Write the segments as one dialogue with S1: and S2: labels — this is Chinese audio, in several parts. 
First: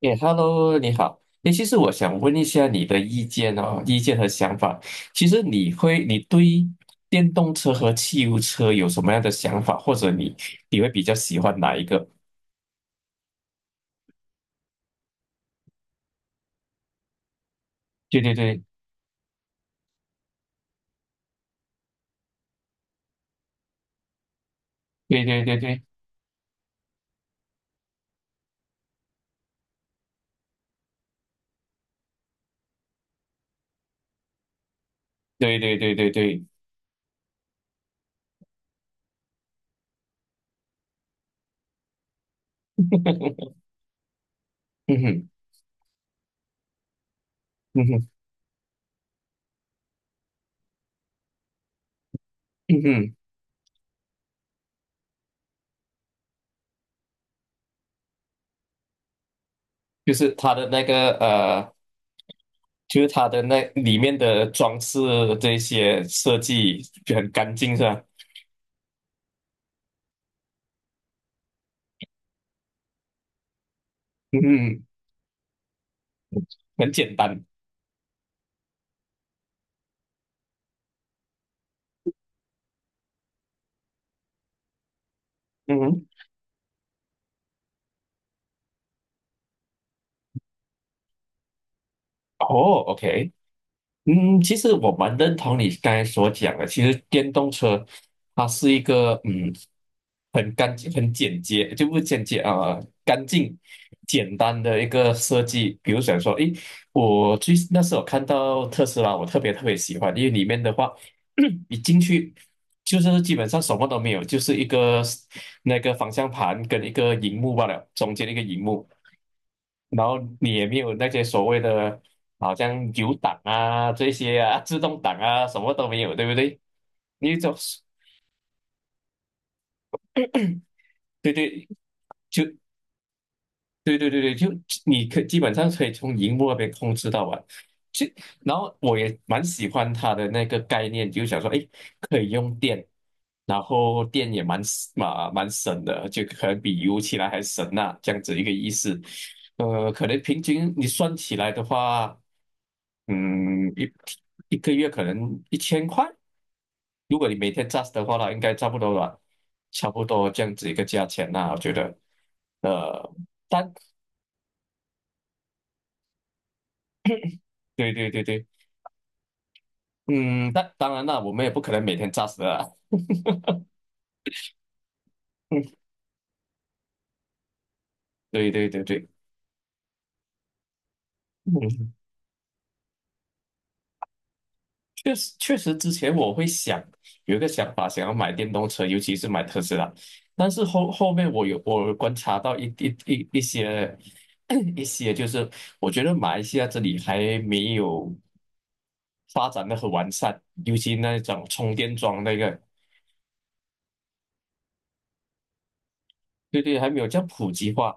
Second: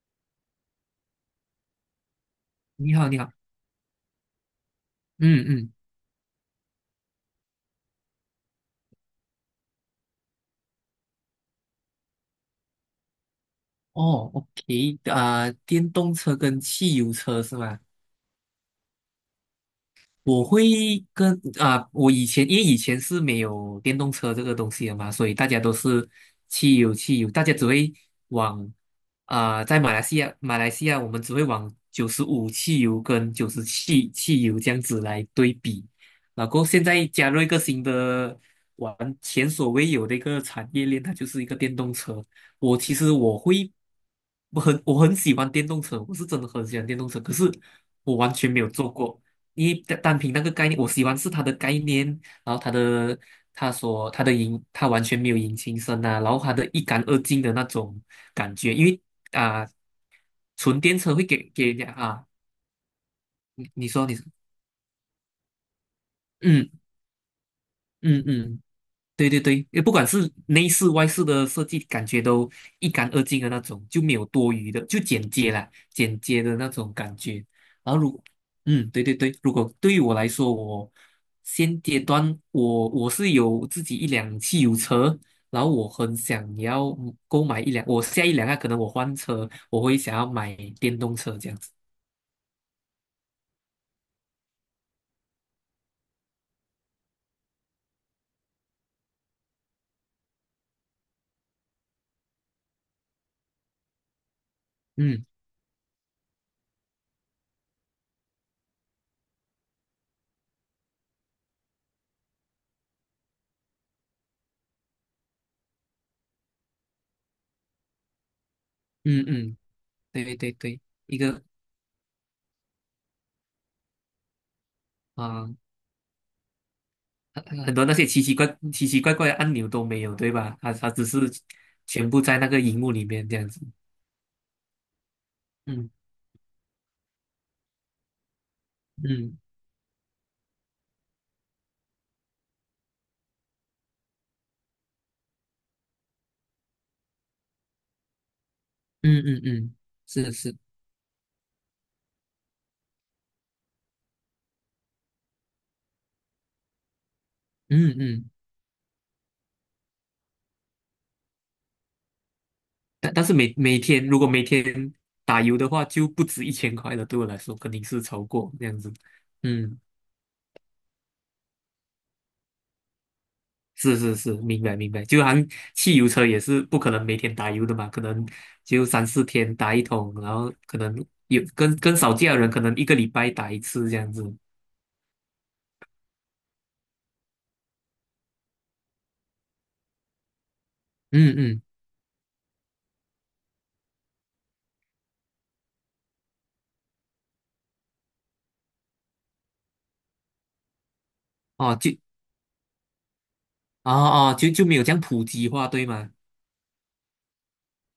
S1: 哎，Hello，你好。哎，其实我想问一下你
S2: 你
S1: 的
S2: 好，你
S1: 意
S2: 好。
S1: 见哦，意见和想法。其实
S2: 嗯嗯，
S1: 你对电动车和汽油车有什么样的想法，或者你会比较喜欢哪一个？
S2: 哦，OK。电动车跟汽油车是吗？
S1: 对对对
S2: 我会跟啊、我以前，以前是没有电动车这个东西的嘛，
S1: 对
S2: 所以
S1: 对
S2: 大
S1: 对
S2: 家都
S1: 对
S2: 是汽油，大家只会往在马来西亚我们只会往95汽油跟97汽油这样子来对
S1: 对对
S2: 比。
S1: 对对对，
S2: 然后现在加入一个新的玩前所未有的一个产业链，它就是一个电动车。我其实我 会，我很
S1: 嗯
S2: 我很
S1: 哼
S2: 喜欢电动车，我是真的很喜欢电动车，可是
S1: 嗯哼
S2: 我完全没有做过。单凭那个概念，我喜欢是他的概念。然后他
S1: 嗯哼，
S2: 的他所他的引他完全没有引擎声呐，然后他的一干二净的那种感觉。因为啊、
S1: 就是它的
S2: 纯
S1: 那
S2: 电
S1: 个
S2: 车会给人家啊。
S1: 就是它的那
S2: 你你
S1: 里
S2: 说你
S1: 面
S2: 说，
S1: 的装饰这些设
S2: 嗯
S1: 计就很干净是吧？
S2: 嗯嗯，对对对。也不管是内饰外饰的设计，感觉都一干二净的那种，就没有
S1: 嗯
S2: 多余的，
S1: 哼，
S2: 就简洁啦，简洁的那
S1: 很
S2: 种
S1: 简
S2: 感
S1: 单。
S2: 觉。然后如，嗯，对对对。如果对于我来说，我现阶段我是有自己一辆汽油车，然后
S1: 嗯
S2: 我
S1: 哼，
S2: 很想要购买一辆。我下一辆啊，可能我换车，我会想要买电动车这样子。
S1: 哦，OK，嗯，其实我蛮认同你刚才所讲的。其实电动车它是一个嗯，很干净、很简洁，就不是简洁啊、干净、简单的一个
S2: 嗯
S1: 设计。比如想说，诶，我最那时候看到特斯拉，我特别特别喜欢，因为里面的话，你进去就是基本上什么都没有，就是一个那个方向盘跟一个荧幕罢了，中间一个荧幕。
S2: 嗯嗯，
S1: 然后
S2: 对对
S1: 你也没
S2: 对。
S1: 有那
S2: 一
S1: 些
S2: 个
S1: 所谓的，好像有档啊这些啊，自动挡啊，什
S2: 啊。
S1: 么都没有，对不对？你就
S2: 很
S1: 是
S2: 多那些奇奇怪怪的按钮都没有，对吧？它只是
S1: 对对，
S2: 全部在
S1: 就
S2: 那个荧幕里面这样子。
S1: 对对对对，就你可基本上可
S2: 嗯
S1: 以从荧幕那边控制到啊。就然后我也
S2: 嗯
S1: 蛮喜欢它的那个概念，就想说，哎，可以用电，然后电也蛮省的，就可能比油起来还省呐、这样子一个意思。
S2: 嗯嗯嗯，
S1: 呃，可能
S2: 是
S1: 平
S2: 是，嗯
S1: 均你算起来的话。嗯，一个月可能1000块，如果你每天 j u
S2: 嗯嗯嗯嗯嗯
S1: 的话
S2: 嗯
S1: 啦，
S2: 嗯。
S1: 应该差不多吧，差不多这样子一个价钱啦，我觉得，呃，
S2: 但是每
S1: 但
S2: 每天如果每天打油的话，就不止1000块了。对我来说，肯定
S1: 对
S2: 是
S1: 对对
S2: 超
S1: 对，
S2: 过这样子。嗯，
S1: 嗯，但当然啦，我们也不可能每天 just 的啦，
S2: 是是是，明白明白。就好像汽油车也是不可能每天打油的嘛，可能
S1: 对对对
S2: 就三
S1: 对，
S2: 四天打一桶，然后可能有跟
S1: 嗯
S2: 跟少见的人，可能一个礼拜打一次这样子。
S1: 确实，确实，之前我会想有一个想法，想要买电动车，尤其是买特斯拉。但是后面
S2: 嗯
S1: 我有
S2: 嗯。
S1: 我有观察到一些 一些，就是我觉得马来西亚这里还没有发展的很完善，尤其那种充
S2: 哦，
S1: 电
S2: 就
S1: 桩那个。
S2: 哦哦，就没有这样普及化，对吗？
S1: 对对，还没有这样普及化。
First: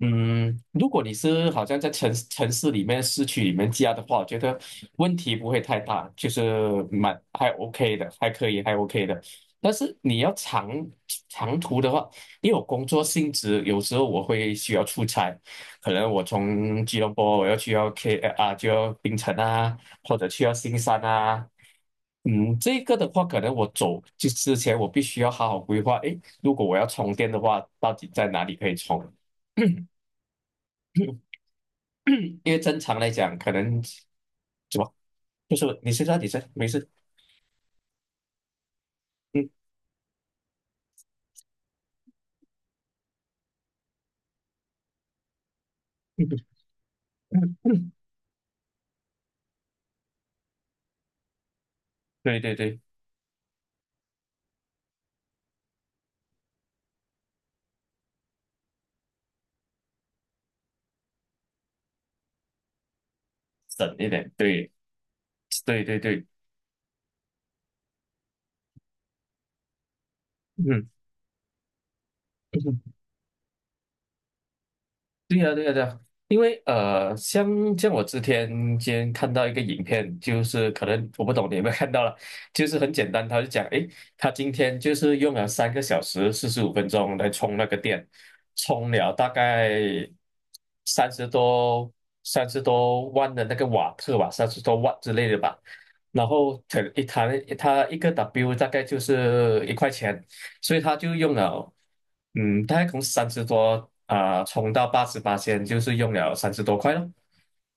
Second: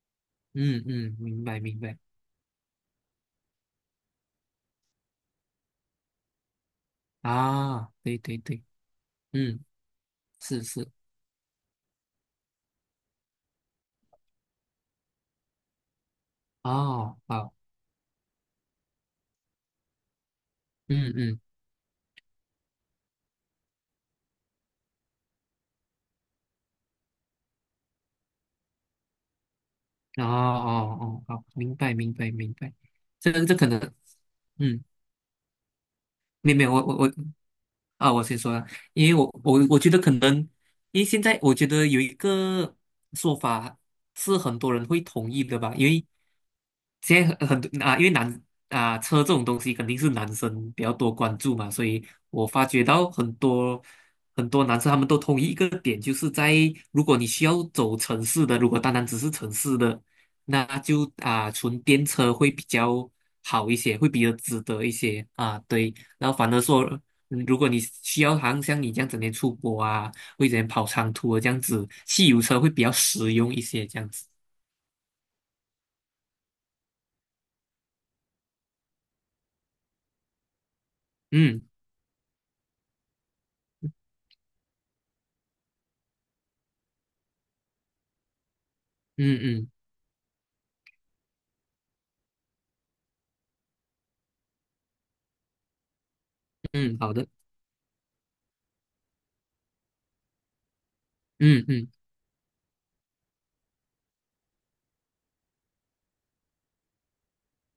S1: 嗯，
S2: 嗯
S1: 如果你
S2: 嗯，明
S1: 是
S2: 白
S1: 好
S2: 明
S1: 像在
S2: 白。
S1: 城市里面、市区里面加的话，我觉得问题不会太大，就是蛮还
S2: 啊，
S1: OK 的，
S2: 对
S1: 还
S2: 对
S1: 可以，
S2: 对。
S1: 还 OK 的。
S2: 嗯，
S1: 但是你要
S2: 是
S1: 长
S2: 是，
S1: 长途的话，因为我工作性质，有时候我会需要出差，可能我从吉隆
S2: 哦
S1: 坡我
S2: 好，
S1: 要去到 K 啊，就要槟城啊，或者去到新山
S2: 嗯嗯，
S1: 啊。嗯，这个的话，可能我走就之前，我必须要好好规划。诶，如果我要充电的话，到底在哪里可以充？
S2: 哦哦哦，好，明白明白
S1: 因
S2: 明
S1: 为
S2: 白。
S1: 正常来讲，
S2: 这
S1: 可
S2: 这可
S1: 能
S2: 能，
S1: 怎
S2: 嗯。
S1: 么就是你先说，你先
S2: 没有没
S1: 没
S2: 有。
S1: 事。
S2: 我先说啊。因为我
S1: 嗯
S2: 我我觉得可能，因为现在我觉得有一个说法是很多人会同意的吧。因为
S1: 嗯
S2: 现在很多
S1: 嗯，
S2: 啊，因为男啊车这种东西肯定是男生比较多关注嘛，所以
S1: 对
S2: 我
S1: 对
S2: 发
S1: 对，
S2: 觉到很多很多男生他们都同意一个点，就是如果你需要走城市的，如果单单只是城市的，那就啊纯电车会比较好一
S1: 省
S2: 些，
S1: 一
S2: 会比
S1: 点，
S2: 较值
S1: 对
S2: 得一些啊，
S1: 对
S2: 对。
S1: 对对，
S2: 然后反而说，嗯，如果你需要好像像你这样整天出国啊，或者整天跑
S1: 嗯。
S2: 长途的这样子，汽油车会比较实用一些这样子。
S1: 对呀，对呀，对呀，因为像我之前今天看到一个影片，就是可能我不懂你有
S2: 嗯
S1: 没有看到了，就是很简单，他就讲，诶，他今天就是用了3个小时45分钟来充那个电，充了大
S2: 嗯
S1: 概
S2: 嗯
S1: 三十多三十多万的那个瓦特吧，三十多万之类的吧，然后可
S2: 嗯，
S1: 一
S2: 好的。
S1: 谈他一个 W 大概就是一块钱，所以他就用
S2: 嗯
S1: 了，
S2: 嗯。
S1: 嗯，大概从三十多啊、充到88仙，就是用了30多块咯。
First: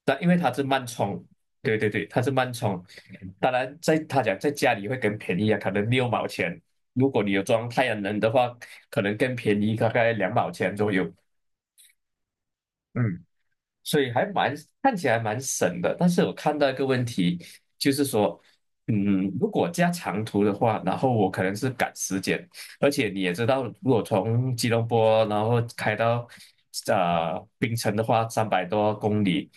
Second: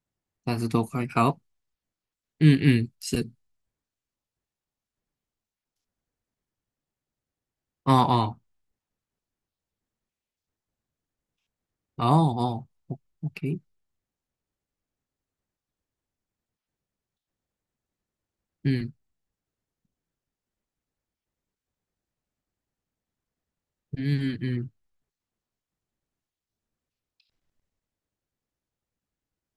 S1: 但因为它
S2: 三
S1: 是
S2: 十多
S1: 慢
S2: 块，
S1: 充，
S2: 好。
S1: 对对对，它是慢
S2: 嗯
S1: 充。
S2: 嗯是，
S1: 当然在，他讲在家里会更便宜啊，可能6毛钱。如果你有装太
S2: 哦
S1: 阳能的
S2: 哦
S1: 话，可能更便宜，大概2毛钱左右。
S2: 哦哦
S1: 嗯，
S2: ，OK。
S1: 所以还蛮看起来蛮省的。但是我看到一个问题，就是说，
S2: 嗯
S1: 嗯，如果加长途的话，然后我可能是赶时间，而且你也知道，如果
S2: 嗯
S1: 从吉
S2: 嗯
S1: 隆坡然后开到槟城的话，300多公里，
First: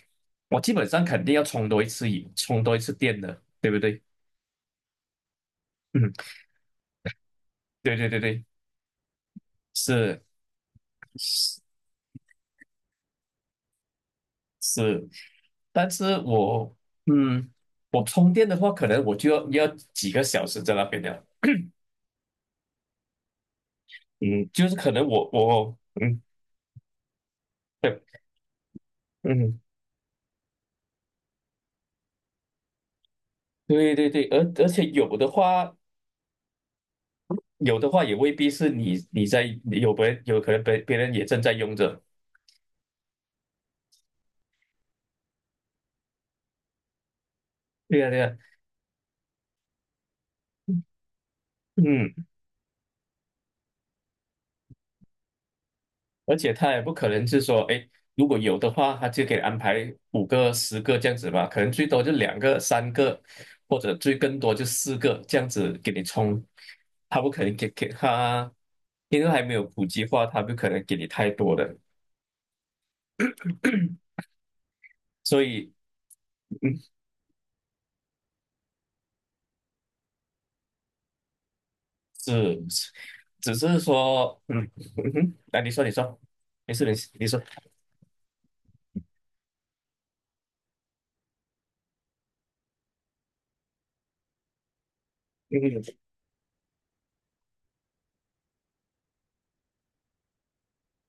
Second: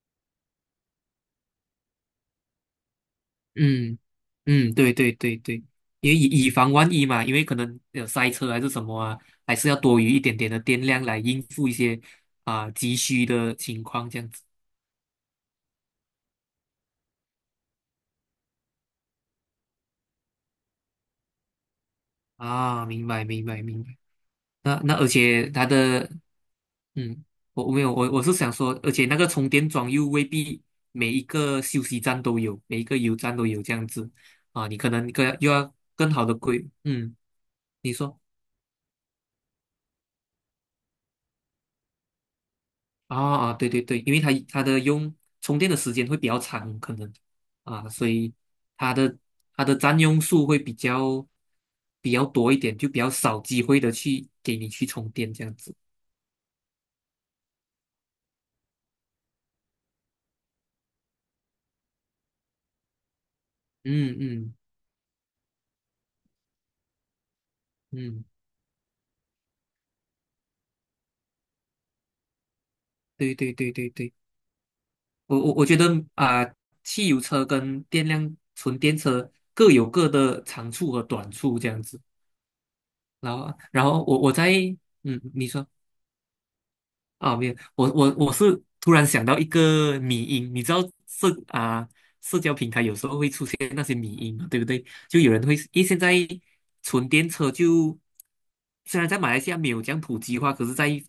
S1: 我基本上肯定要充多一次油，充多一次电的，对不
S2: 嗯
S1: 对？
S2: 嗯，对对对对。因
S1: 嗯，
S2: 为以以防万一嘛，因为可能
S1: 对
S2: 有
S1: 对对
S2: 塞
S1: 对，
S2: 车还是什么啊，还是要多余一
S1: 是
S2: 点点的电量来应
S1: 是，
S2: 付一些急需的情况这样子。
S1: 是但是嗯，我充电的话，可能我就要要几个小时在那边了。
S2: 啊，明白明白明白。
S1: 嗯，就是
S2: 那
S1: 可
S2: 那而
S1: 能我
S2: 且它
S1: 我
S2: 的，
S1: 嗯
S2: 嗯，我我没有我
S1: 对
S2: 我是想说，而且那个充
S1: 嗯
S2: 电桩又未必每一个休息站都有，每一个油站都有这样
S1: 对对
S2: 子。
S1: 对，而
S2: 啊，你
S1: 且
S2: 可能
S1: 有
S2: 更
S1: 的
S2: 又要
S1: 话
S2: 更好的规。嗯，
S1: 有的
S2: 你
S1: 话也
S2: 说。
S1: 未必是你你在有别人有可能别人也正在用着，
S2: 啊啊，对对对。因为它的用充电的时间会比较长，可能啊，
S1: 对
S2: 所
S1: 呀对
S2: 以
S1: 呀，
S2: 它的它的占用数会比较
S1: 嗯，
S2: 多一点，就比较少机会的去给你去充电这样子。
S1: 而且他也不可能是说，哎，如果有的话，他就给安排5个10个这样子吧，可能最多就2个3个，或者
S2: 嗯
S1: 最更多
S2: 嗯
S1: 就4个这样子给你充，他不可能给给
S2: 嗯，
S1: 他，因为还没有普及化，他不可能给你太多的，
S2: 对对对对对。我
S1: 所
S2: 我我
S1: 以。
S2: 觉得啊、
S1: 嗯
S2: 汽油车跟纯电车各有各的长处和短处这样子。
S1: 是，
S2: 然后，
S1: 只是
S2: 然后我
S1: 说，
S2: 在，
S1: 嗯，嗯
S2: 嗯，
S1: 哼，
S2: 你
S1: 来，
S2: 说。
S1: 你说，你说，没事，没事，你
S2: 啊，
S1: 说，
S2: 没有，我是突然想到一个迷音。你知道社啊、社交平台有时候会出现那些迷音嘛，对不对？就有人会，因为
S1: 嗯，
S2: 现在纯电车就虽然在马来西亚没有这样普及化，可是在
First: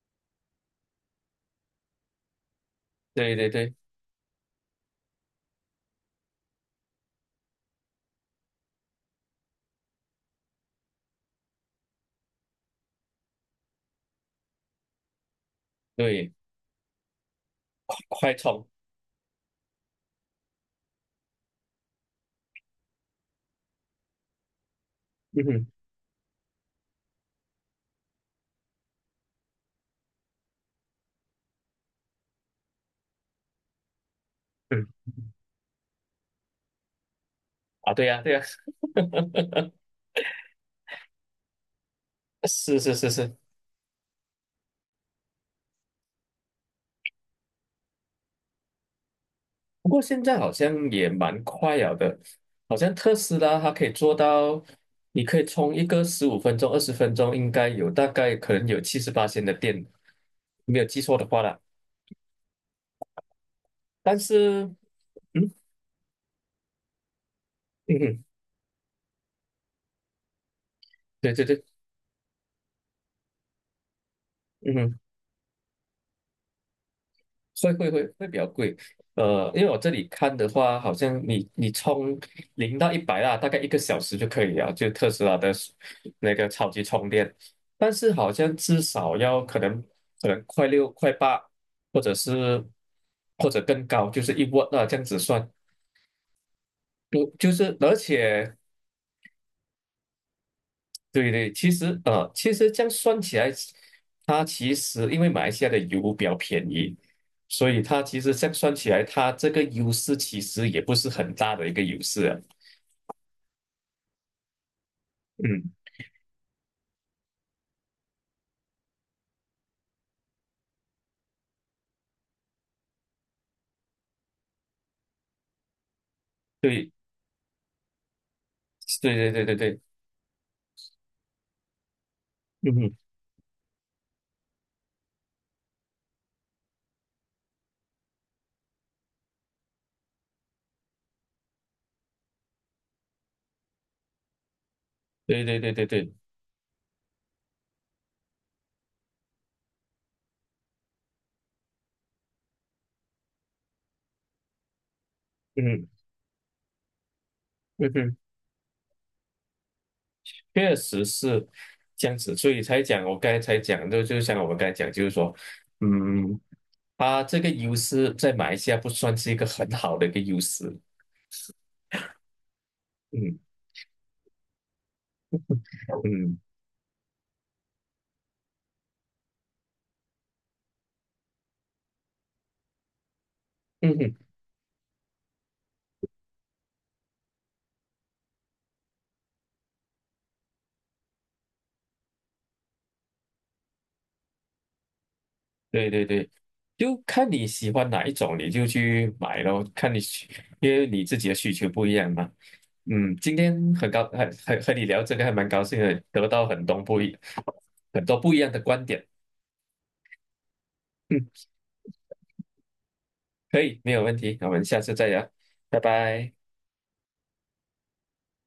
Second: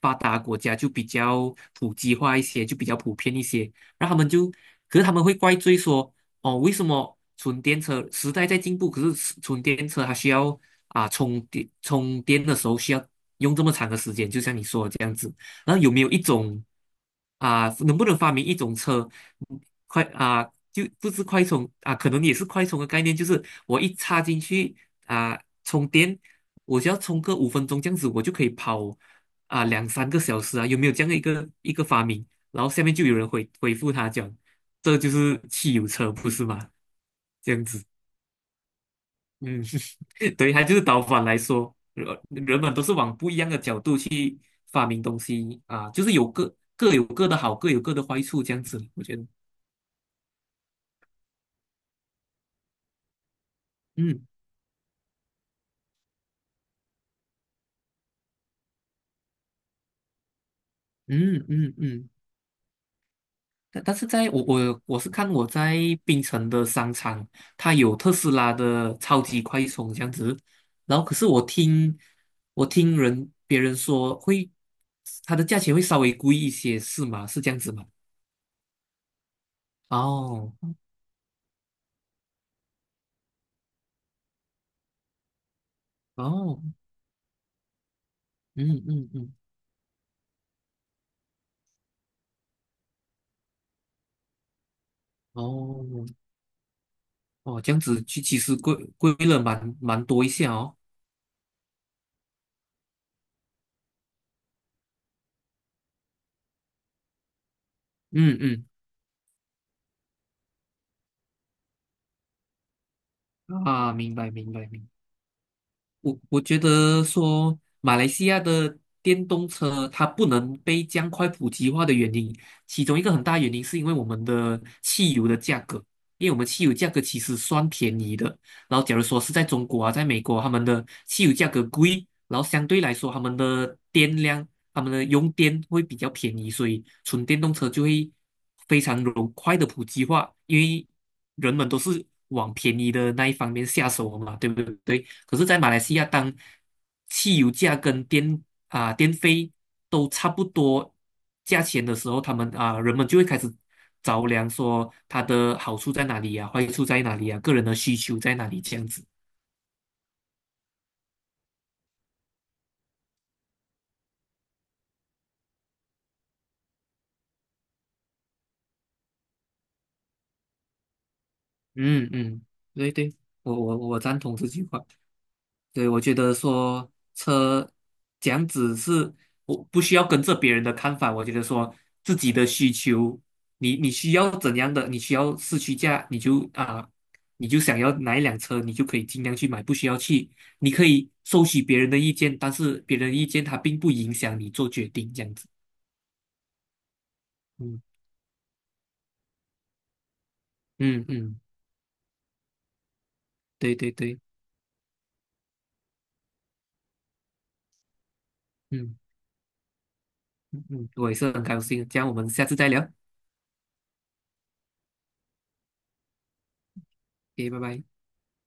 S2: 发达国家就比较普及化一些，就比较普
S1: 对
S2: 遍一
S1: 对
S2: 些。
S1: 对
S2: 然后他们就，可是他们会怪罪说，哦，为什么纯电车时代在进步，可是纯电车它需要充电的时候需要用这么长的时间，就像你说的这样子。然后有没有一
S1: 对，
S2: 种能不能发
S1: 快
S2: 明一
S1: 充，
S2: 种车。嗯快啊、就不是快充啊、可能也是快充的概念，就是我一插进去啊、
S1: 嗯哼，
S2: 充电，我只要充个5分钟这样子，我就可以跑两三个小时啊，有没有这样的一个发明？然后下面就有人回复他讲，这
S1: 嗯，
S2: 就是汽油车，不是吗？这样子，
S1: 啊，对呀、对呀、
S2: 嗯 对。它就是导反来说，人们
S1: 是
S2: 都是
S1: 是是
S2: 往不
S1: 是，
S2: 一样的角度去发明东西啊，就是有各有各的好，各有各的坏处，这样子，我觉得。
S1: 不过现在好像也蛮快了的，好像特斯拉它可以做
S2: 嗯
S1: 到，你可以充一个15分钟、20分钟，应该有大概可能有78的电，没有记错的话
S2: 嗯
S1: 啦。
S2: 嗯嗯。但但是
S1: 但
S2: 在我
S1: 是，
S2: 我我是看我
S1: 嗯
S2: 在槟城的商场，它
S1: 嗯
S2: 有特
S1: 哼，
S2: 斯拉的超级快充这样子。然后可是
S1: 对
S2: 我
S1: 对对，
S2: 听我听人别人说会，
S1: 嗯哼。
S2: 它的价钱会稍微贵一些，是吗？是这样子
S1: 会
S2: 吗？
S1: 会会会比较贵，呃，因为我这里看的
S2: 哦
S1: 话，好像你充0到100啊，大概一个小时就可以了，就特斯拉的那个
S2: 哦，
S1: 超级充电，但是好像至
S2: 嗯嗯
S1: 少
S2: 嗯，
S1: 要可能快六快八，或者是或者更高，就是一瓦那这样子算，
S2: 哦。哦，这样
S1: 而
S2: 子其其
S1: 且
S2: 实贵了蛮多一下哦。
S1: 对对，其实其实这样算起来，它其实因为马来西亚的油比较便宜，所以它其实这样
S2: 嗯
S1: 算起来，它这个优势其实也不是很大的一个优势啊。
S2: 嗯，啊，明白明白明白。
S1: 嗯，
S2: 我觉得说，马来西亚的电动车它不能被这样快普及化的原因，其中一个很大原因是因为我们的汽油的价格，因为我们汽油价
S1: 对，
S2: 格其实算便宜的。然后假如
S1: 对
S2: 说是在
S1: 对对对
S2: 中
S1: 对，
S2: 国啊，在美国，他们的汽油价格贵，然后相
S1: 嗯
S2: 对来
S1: 哼，
S2: 说他们的电量、他们的用电会比较便宜，所以纯电动车就会非常容快的普及化，因为人们都是往便宜的那一方面下手嘛，对不对？可
S1: 对
S2: 是，
S1: 对
S2: 在马
S1: 对
S2: 来
S1: 对
S2: 西亚，
S1: 对，
S2: 当汽油价跟电费都差不多价钱的时候，他们啊、人们就会开始着凉，说它的好
S1: 嗯
S2: 处在哪里呀、坏处在哪里呀、个人的
S1: 嗯
S2: 需
S1: 哼，
S2: 求在哪里这样子。
S1: 确实是这样子，所以才讲我刚才才讲，就像我们刚才讲，就是说，嗯，它这个优势在马来西亚不算是一个很好的一个优势。
S2: 嗯嗯，对对，
S1: 嗯
S2: 我赞同这句话。对，我觉得
S1: 嗯
S2: 说车这样子是，我不需要跟着别人的看法。我觉得说自己的需求，你你
S1: 嗯
S2: 需
S1: 哼。
S2: 要怎样的，你需要市区价，你就想要哪一辆车，你就可以尽量去买，不需要去。你可以收取别人的意见，但是别人的意见它并不影响你做决定，这样子。
S1: 对对对，就看你喜
S2: 嗯
S1: 欢哪一种，你就去买咯。看你需因为你
S2: 嗯
S1: 自己的
S2: 嗯，
S1: 需求不一样嘛。嗯，今天
S2: 对
S1: 很
S2: 对
S1: 高，
S2: 对。
S1: 很很和你聊这个还蛮高兴的，得到很多不一样的观
S2: 嗯
S1: 点。
S2: 嗯，我也
S1: 嗯，
S2: 是很高兴，这样我们下次再聊
S1: 可以，没有问题，那我们下次再聊，拜拜。
S2: ，OK，拜拜。